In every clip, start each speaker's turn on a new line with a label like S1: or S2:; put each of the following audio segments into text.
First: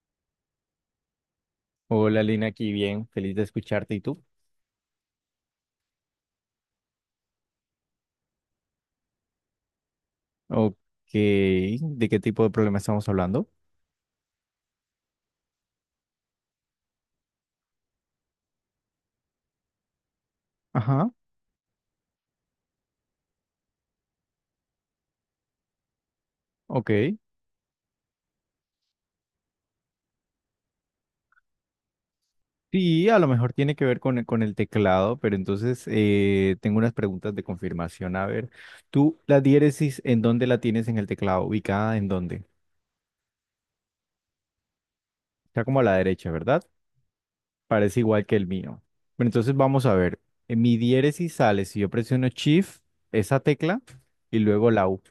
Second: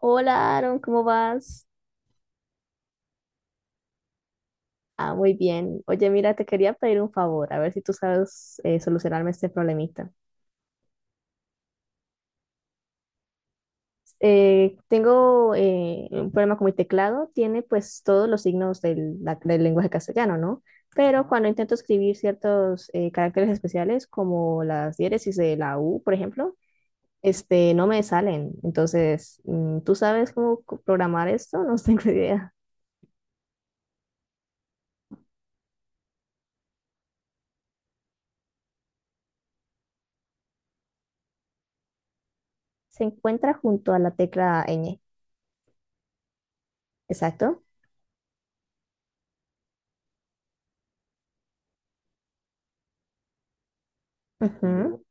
S1: Hola, Aaron, ¿cómo vas?
S2: Hola Lina, aquí bien, feliz de escucharte. ¿Y tú?
S1: Ah, muy bien. Oye, mira, te quería pedir un favor, a ver si tú sabes, solucionarme este problemita.
S2: Ok, ¿de qué tipo de problema estamos hablando?
S1: Tengo un problema con mi teclado, tiene pues todos los signos del lenguaje castellano, ¿no?
S2: Ajá,
S1: Pero cuando intento escribir ciertos caracteres especiales, como las diéresis de la U, por ejemplo,
S2: ok.
S1: este, no me salen. Entonces, ¿tú sabes cómo programar esto? No tengo idea.
S2: Sí, a lo mejor tiene que ver con el teclado, pero entonces tengo unas preguntas de confirmación. A ver, ¿tú la diéresis en dónde la tienes en el teclado? ¿Ubicada en dónde?
S1: Se encuentra junto a la tecla ñ,
S2: Está como a la derecha, ¿verdad?
S1: exacto.
S2: Parece igual que el mío. Pero entonces vamos a ver. En mi diéresis sale si yo presiono Shift, esa tecla, y luego la
S1: Ujú.
S2: U.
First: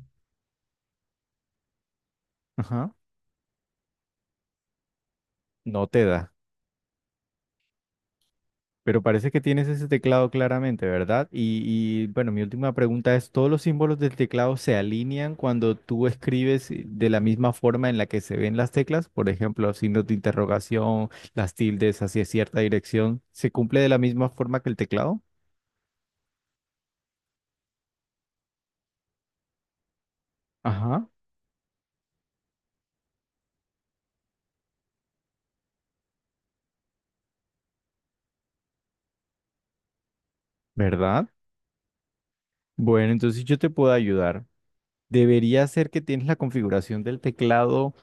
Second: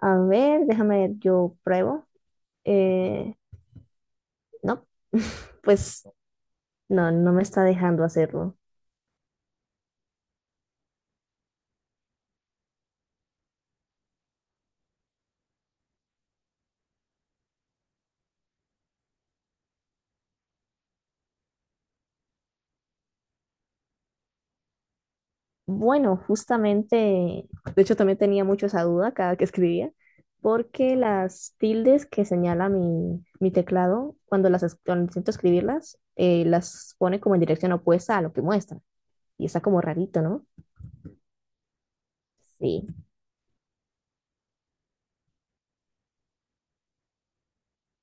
S1: A ver, déjame ver, yo pruebo.
S2: Ajá,
S1: Eh, no,
S2: no te
S1: pues
S2: da.
S1: no, no me está dejando hacerlo.
S2: Pero parece que tienes ese teclado claramente, ¿verdad? Bueno, mi última pregunta es, ¿todos los símbolos del teclado se alinean cuando tú escribes de la misma forma en la que se ven las teclas? Por ejemplo, signos de interrogación, las tildes hacia cierta dirección, ¿se cumple de la misma forma que el teclado?
S1: Bueno, justamente, de hecho también tenía mucho esa duda cada que escribía, porque
S2: Ajá.
S1: las tildes que señala mi teclado, cuando las cuando intento escribirlas, las pone como en dirección opuesta a lo que muestra. Y está como rarito, ¿no?
S2: ¿Verdad?
S1: Sí,
S2: Bueno, entonces yo te puedo ayudar. Debería ser que tienes la configuración del teclado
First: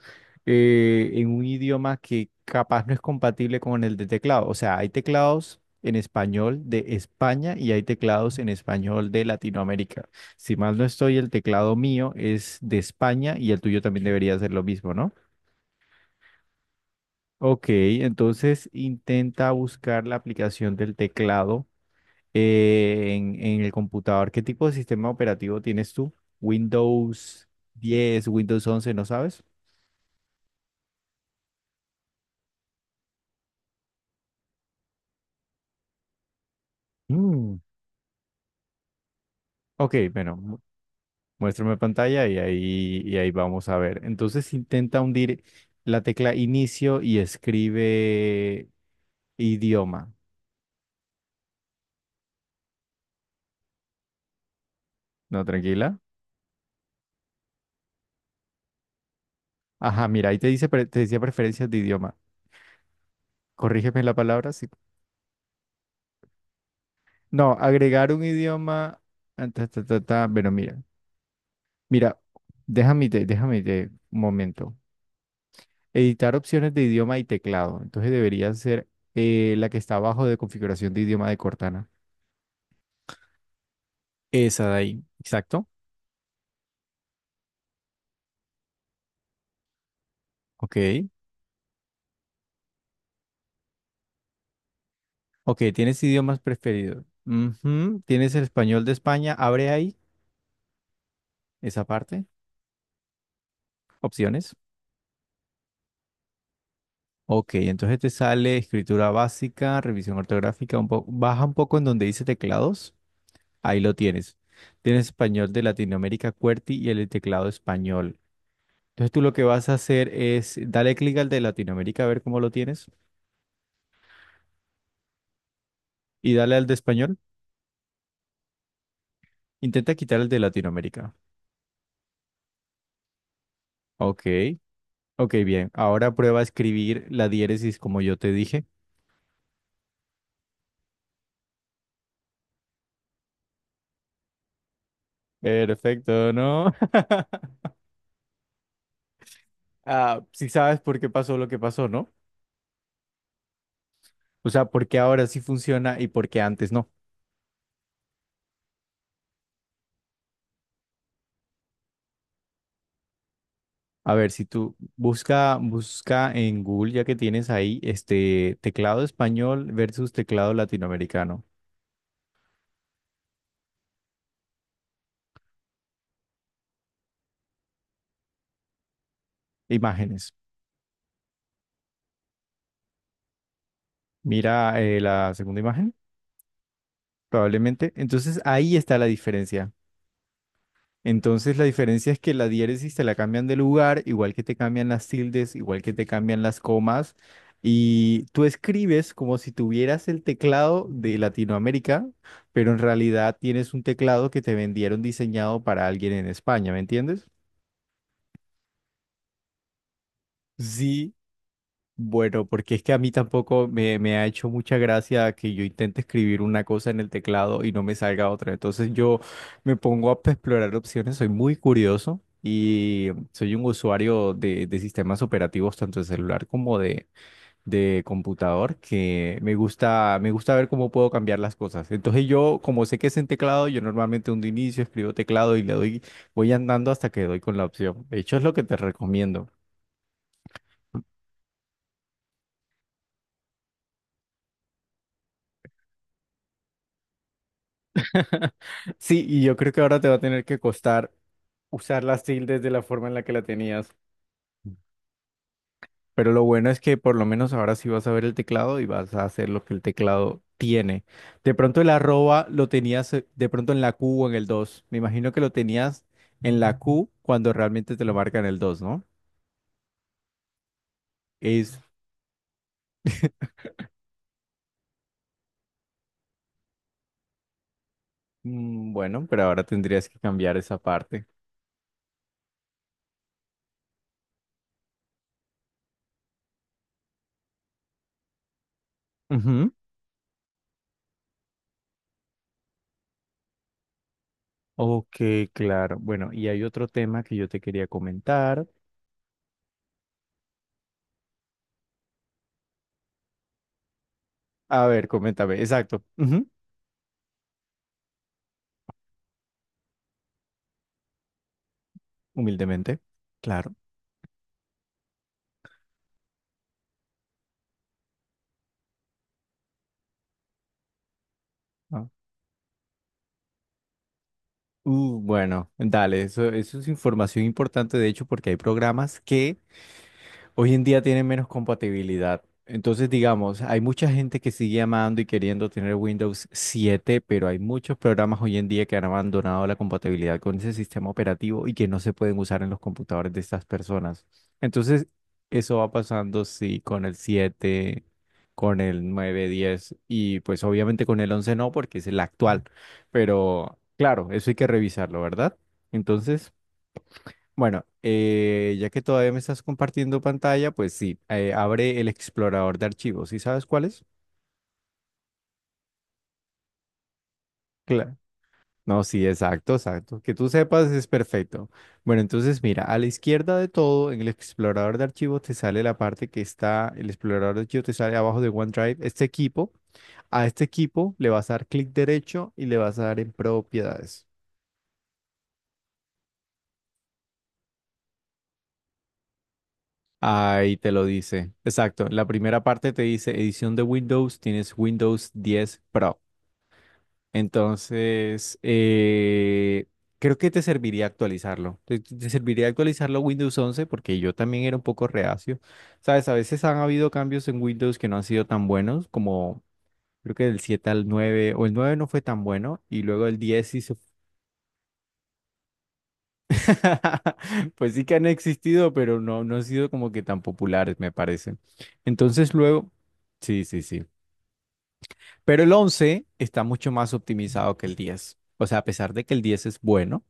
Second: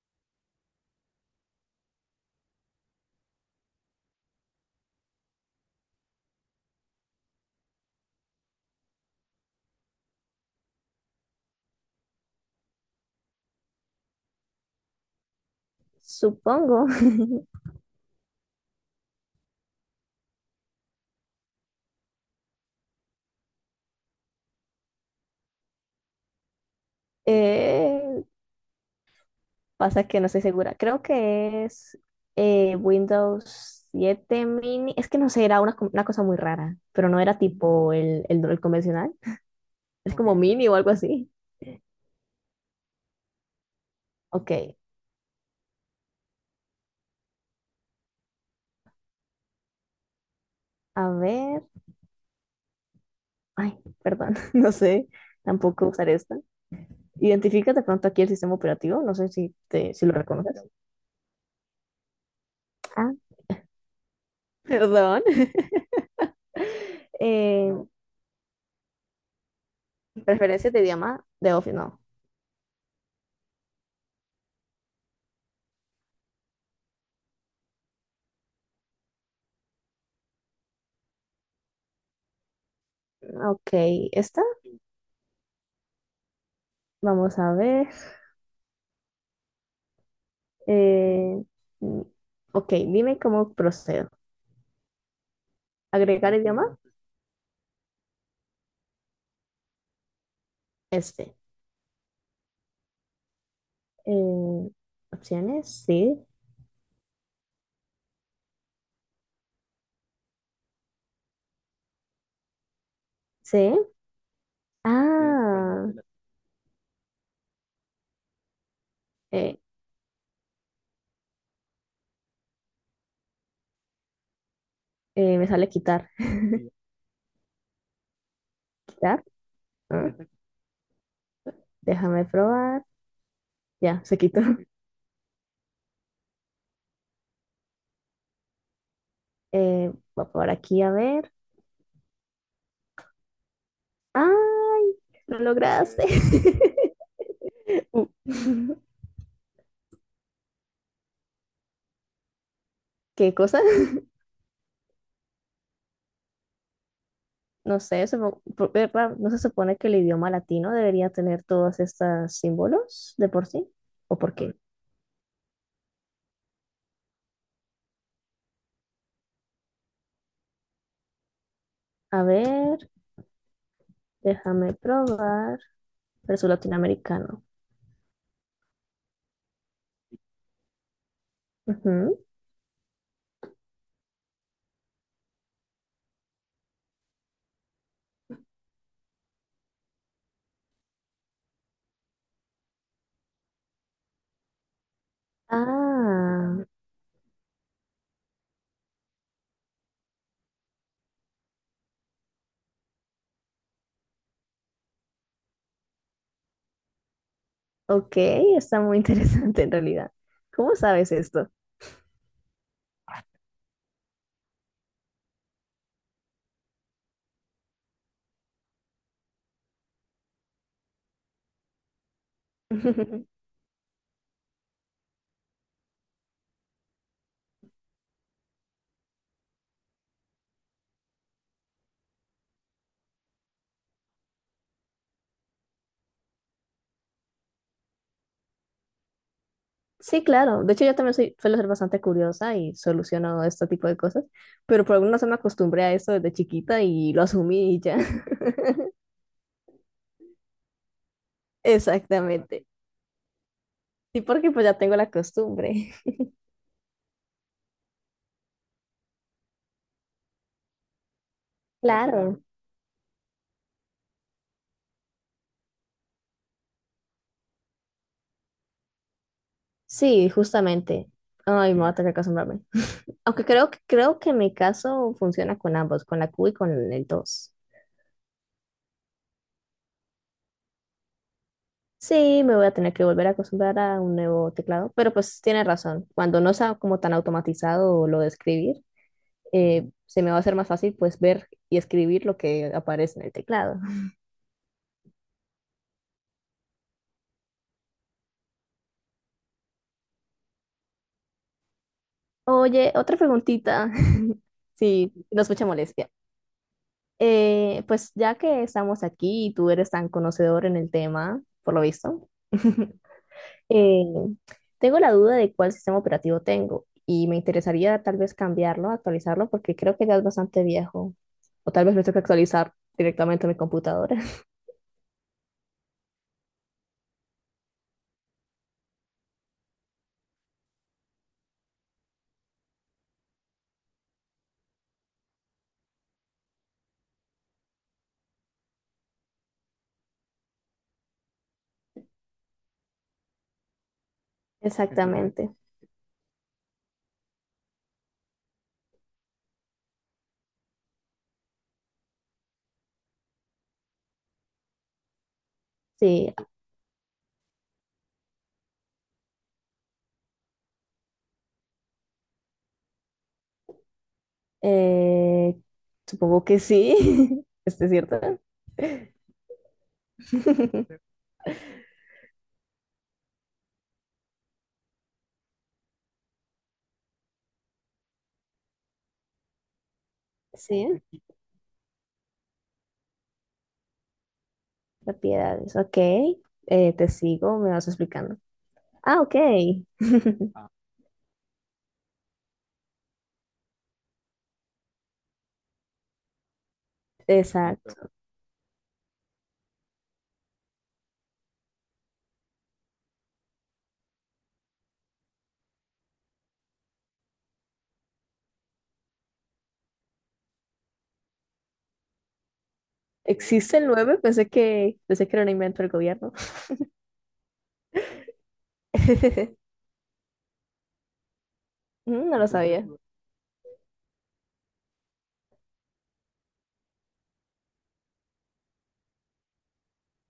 S2: en un idioma que capaz no es compatible con el de teclado. O sea, hay teclados en español de España y hay teclados en español de Latinoamérica. Si mal no estoy, el teclado mío es de España y el tuyo también debería ser lo mismo, ¿no?
S1: supongo.
S2: Ok, entonces intenta buscar la aplicación del teclado en el computador. ¿Qué tipo de sistema operativo tienes tú? Windows
S1: Eh,
S2: 10, Windows 11, ¿no sabes?
S1: pasa que no estoy segura. Creo que es Windows 7 mini. Es que no sé, era una, una cosa muy rara, pero no era
S2: Mm,
S1: tipo el convencional.
S2: ok,
S1: Es Ok como Ok
S2: bueno,
S1: mini o algo así.
S2: muéstrame pantalla y ahí vamos a ver.
S1: Ok,
S2: Entonces intenta hundir la tecla inicio y escribe idioma.
S1: a ver. Ay, perdón, no sé.
S2: No,
S1: Tampoco
S2: tranquila.
S1: usar esta. Identificas de pronto aquí el sistema operativo. No sé si
S2: Ajá,
S1: lo
S2: mira, ahí te
S1: reconoces.
S2: te decía preferencias de idioma.
S1: Ah,
S2: Corrígeme la palabra. Sí.
S1: perdón.
S2: No,
S1: No.
S2: agregar un idioma. Ah, ta, ta, ta, ta. Bueno,
S1: Preferencias
S2: mira.
S1: de idioma de Office, no.
S2: Mira, déjame un momento. Editar opciones de idioma y teclado. Entonces debería ser la que está abajo de configuración de idioma de Cortana.
S1: Ok, esta.
S2: Esa de ahí. Exacto.
S1: Vamos a ver.
S2: Ok.
S1: Eh, mm, ok, dime cómo procedo.
S2: Ok, tienes
S1: ¿Agregar
S2: idiomas
S1: idioma?
S2: preferidos. Ujú, tienes el español de España. Abre ahí
S1: Este.
S2: esa parte. Opciones.
S1: Eh, opciones, sí.
S2: Ok, entonces te sale escritura básica, revisión ortográfica, un baja un poco en donde dice teclados.
S1: Sí.
S2: Ahí lo tienes. Tienes español de
S1: Ah,
S2: Latinoamérica, QWERTY y el teclado español. Entonces tú lo que
S1: eh,
S2: vas a hacer es dale clic al de Latinoamérica a ver cómo lo tienes
S1: me sale quitar.
S2: y dale al de español.
S1: ¿Quitar?
S2: Intenta
S1: Ah,
S2: quitar el de Latinoamérica.
S1: déjame probar. Ya, se
S2: Ok,
S1: quitó.
S2: ok, bien. Ahora prueba a escribir la diéresis como yo te dije.
S1: Voy por aquí a ver. ¡Ay! Lo lograste.
S2: Perfecto, ¿no?
S1: Uh,
S2: Ah, sí sabes por qué pasó lo que pasó, ¿no?
S1: ¿Qué cosa?
S2: O sea, por qué ahora sí funciona y por qué antes no.
S1: No sé, ¿no se supone que el idioma latino debería tener todos estos símbolos de por sí?
S2: A
S1: ¿O
S2: ver,
S1: por
S2: si
S1: qué?
S2: tú busca en Google, ya que tienes ahí este teclado español versus teclado latinoamericano.
S1: A ver, déjame probar. Pero es latinoamericano.
S2: Imágenes. Mira la segunda imagen, probablemente. Entonces ahí está la diferencia. Entonces la diferencia es que la diéresis te la cambian de lugar, igual que te cambian las tildes, igual que te cambian las
S1: Ah,
S2: comas, y tú escribes como si tuvieras el teclado de Latinoamérica, pero en realidad tienes un teclado que te vendieron diseñado para alguien en España, ¿me entiendes?
S1: ok, está muy interesante en realidad. ¿Cómo sabes
S2: Sí,
S1: esto?
S2: bueno, porque es que a mí tampoco me ha hecho mucha gracia que yo intente escribir una cosa en el teclado y no me salga otra. Entonces yo me pongo a explorar opciones, soy muy curioso y soy un usuario de sistemas operativos, tanto de celular como de computador, que me gusta ver cómo puedo cambiar las cosas. Entonces yo, como sé que es en teclado, yo normalmente un inicio escribo teclado y le doy, voy andando hasta que doy con la opción. De hecho, es lo que te recomiendo.
S1: Sí, claro. De hecho, yo también soy, suelo ser bastante curiosa y soluciono este tipo de cosas, pero por alguna razón me acostumbré a eso desde chiquita y lo asumí y ya.
S2: Sí, y yo creo que ahora te va a tener que costar usar las tildes
S1: Exactamente.
S2: de la forma en la que la tenías.
S1: Sí, porque pues ya tengo la costumbre.
S2: Pero lo bueno es que por lo menos ahora sí vas a ver el teclado y vas a hacer lo que el teclado tiene. De pronto el
S1: Claro.
S2: arroba lo tenías de pronto en la Q o en el dos. Me imagino que lo tenías en la Q cuando realmente te lo marca en el 2, ¿no?
S1: Sí, justamente. Ay,
S2: Es
S1: me voy a tener que acostumbrarme. Aunque creo que mi caso funciona con ambos, con la Q y con el 2.
S2: mm, bueno, pero ahora tendrías que cambiar esa parte.
S1: Sí, me voy a tener que volver a acostumbrar a un nuevo teclado, pero pues tiene razón. Cuando no sea como tan automatizado lo de escribir,
S2: Ujú.
S1: se me va a hacer más fácil pues ver y escribir lo que aparece en el teclado.
S2: Ok, claro. Bueno, y hay otro tema que yo te quería comentar.
S1: Oye, otra preguntita,
S2: A ver,
S1: si no
S2: coméntame.
S1: escucha
S2: Exacto.
S1: molestia.
S2: Ujú.
S1: Pues ya que estamos aquí y tú eres tan conocedor en el tema, por lo visto,
S2: Humildemente. Claro.
S1: Eh, tengo la duda de cuál sistema operativo tengo y me interesaría tal vez cambiarlo, actualizarlo, porque creo que ya es bastante viejo. O tal vez me tengo que actualizar directamente mi computadora.
S2: Bueno, dale, eso es información importante, de hecho, porque hay programas que hoy en día tienen menos compatibilidad. Entonces, digamos, hay mucha gente que sigue amando y queriendo tener Windows 7, pero hay muchos programas hoy en día que han abandonado la compatibilidad con ese sistema operativo y que no se pueden usar en los computadores de estas personas. Entonces,
S1: Exactamente.
S2: eso va pasando, sí, con el 7, con el 9, 10 y pues obviamente con el 11 no, porque es el actual. Pero claro, eso hay que revisarlo, ¿verdad?
S1: Sí,
S2: Entonces... Bueno, ya que todavía me estás compartiendo pantalla, pues sí, abre el explorador de archivos. ¿Sí sabes cuál es?
S1: eh, supongo que sí. ¿Este es
S2: Claro.
S1: cierto?
S2: No, sí, exacto, exacto. Que tú sepas es perfecto. Bueno, entonces mira, a la izquierda de todo, en el explorador de archivos te sale la parte que está, el explorador de archivos te sale abajo de OneDrive, este equipo. A este
S1: Sí,
S2: equipo le vas a dar clic derecho y le vas a dar en propiedades.
S1: propiedades. Ok, te sigo, me vas explicando. Ah, ok.
S2: Ahí te lo dice. Exacto. La primera parte te dice edición de Windows, tienes Windows 10 Pro.
S1: Exacto.
S2: Entonces, creo que te serviría actualizarlo. Te serviría actualizarlo Windows 11 porque yo también era un poco reacio. Sabes, a veces han habido cambios en Windows que no han sido tan buenos, como creo que del 7 al 9 o el 9 no fue tan bueno, y luego el 10
S1: ¿Existe
S2: sí
S1: el
S2: se...
S1: nueve? Pensé pensé que era un invento del gobierno.
S2: Pues sí que han existido, pero no, no han sido como que tan populares, me parece.
S1: Mm, no lo
S2: Entonces,
S1: sabía.
S2: luego... Sí, sí, sí. Pero el 11 está mucho más optimizado que el diez. O sea, a pesar de que el 10 es bueno.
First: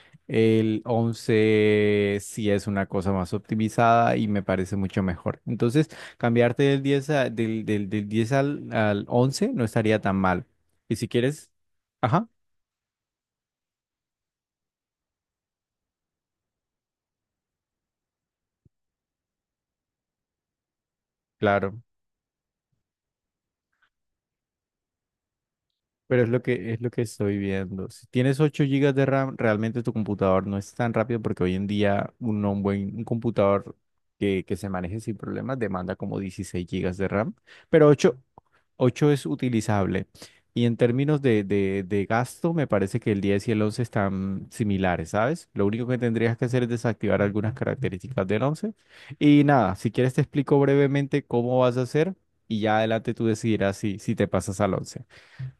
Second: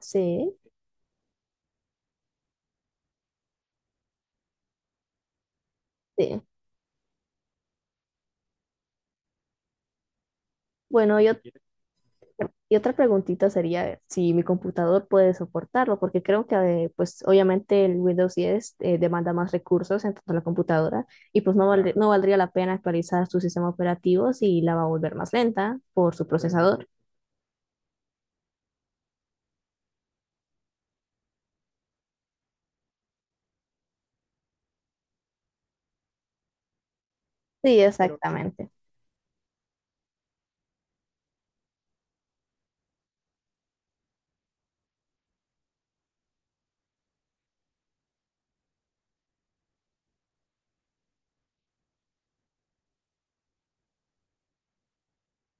S1: Sí.
S2: El 11 sí es una cosa más optimizada y me parece mucho mejor. Entonces,
S1: Sí.
S2: cambiarte del 10 a- del, del, del 10 al, al 11 no estaría tan mal. Y si
S1: Bueno, yo,
S2: quieres,
S1: ¿quieres?
S2: ajá,
S1: Y otra preguntita sería si mi computador puede soportarlo, porque creo que pues obviamente el Windows 10 demanda más recursos en tanto la computadora y pues no,
S2: claro.
S1: claro, no valdría la pena actualizar su sistema operativo si la va a volver más lenta por
S2: Pero
S1: su,
S2: es
S1: bueno,
S2: es
S1: procesador.
S2: lo que estoy viendo. Si tienes 8 gigas de RAM, realmente tu computador no es tan rápido porque hoy en día un buen un computador que se maneje sin problemas demanda como 16 gigas de RAM,
S1: Sí,
S2: pero
S1: pero
S2: ocho
S1: exactamente.
S2: ocho es utilizable. Y en términos de gasto, me parece que el 10 y el 11 están similares, ¿sabes? Lo único que tendrías que hacer es desactivar algunas características del once. Y nada, si quieres te explico brevemente cómo vas a hacer y ya adelante tú decidirás si te pasas al once.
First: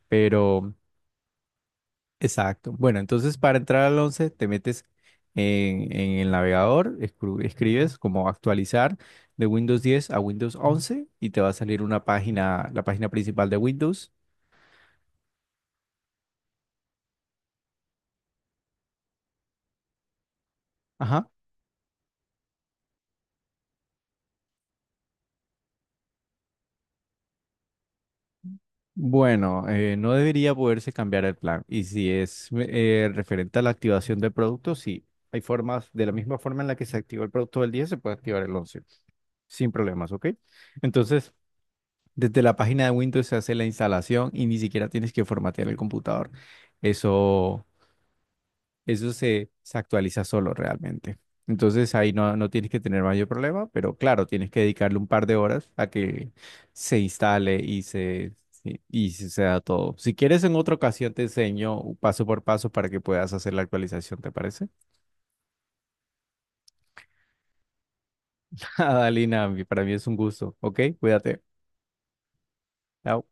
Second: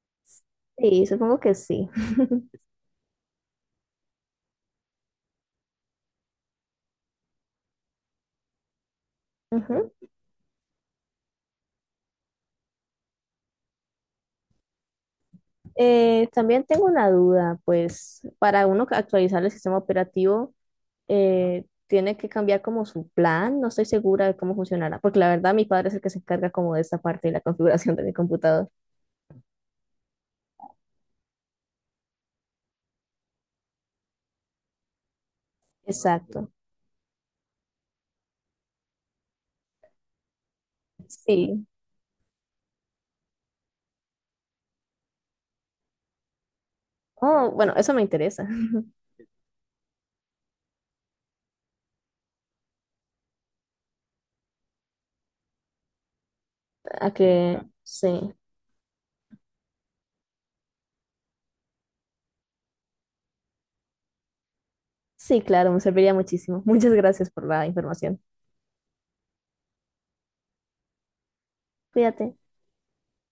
S2: Pero
S1: Sí, supongo que sí.
S2: exacto. Bueno, entonces para entrar al 11 te metes en el navegador, escribes como actualizar de Windows
S1: Ujú.
S2: 10 a Windows 11 y te va a salir una página, la página principal de Windows.
S1: También tengo una duda, pues para uno actualizar el sistema operativo
S2: Ajá.
S1: tiene que cambiar como su plan, no estoy segura de cómo funcionará, porque la verdad mi padre es el que se encarga como de esta parte de la configuración de mi computador.
S2: Bueno, no debería poderse cambiar el plan. Y si es referente a la activación del producto, sí. Hay formas, de la misma
S1: Exacto,
S2: forma en la que se activó el producto del 10 se puede activar el 11 sin problemas, ¿ok? Entonces,
S1: sí.
S2: desde la página de Windows se hace la instalación y ni siquiera tienes que formatear el computador.
S1: Oh,
S2: Eso,
S1: bueno, eso me interesa.
S2: se actualiza solo realmente. Entonces ahí no, no tienes que tener mayor problema, pero claro, tienes que dedicarle un par de horas a que se
S1: A
S2: instale
S1: que sí,
S2: y se da todo. Si quieres, en otra ocasión te enseño paso por paso para que puedas hacer la actualización, ¿te parece?
S1: sí, claro, me serviría muchísimo. Muchas gracias por la información.
S2: Adalina, para mí es un gusto. Ok, cuídate.
S1: Cuídate.
S2: Chao.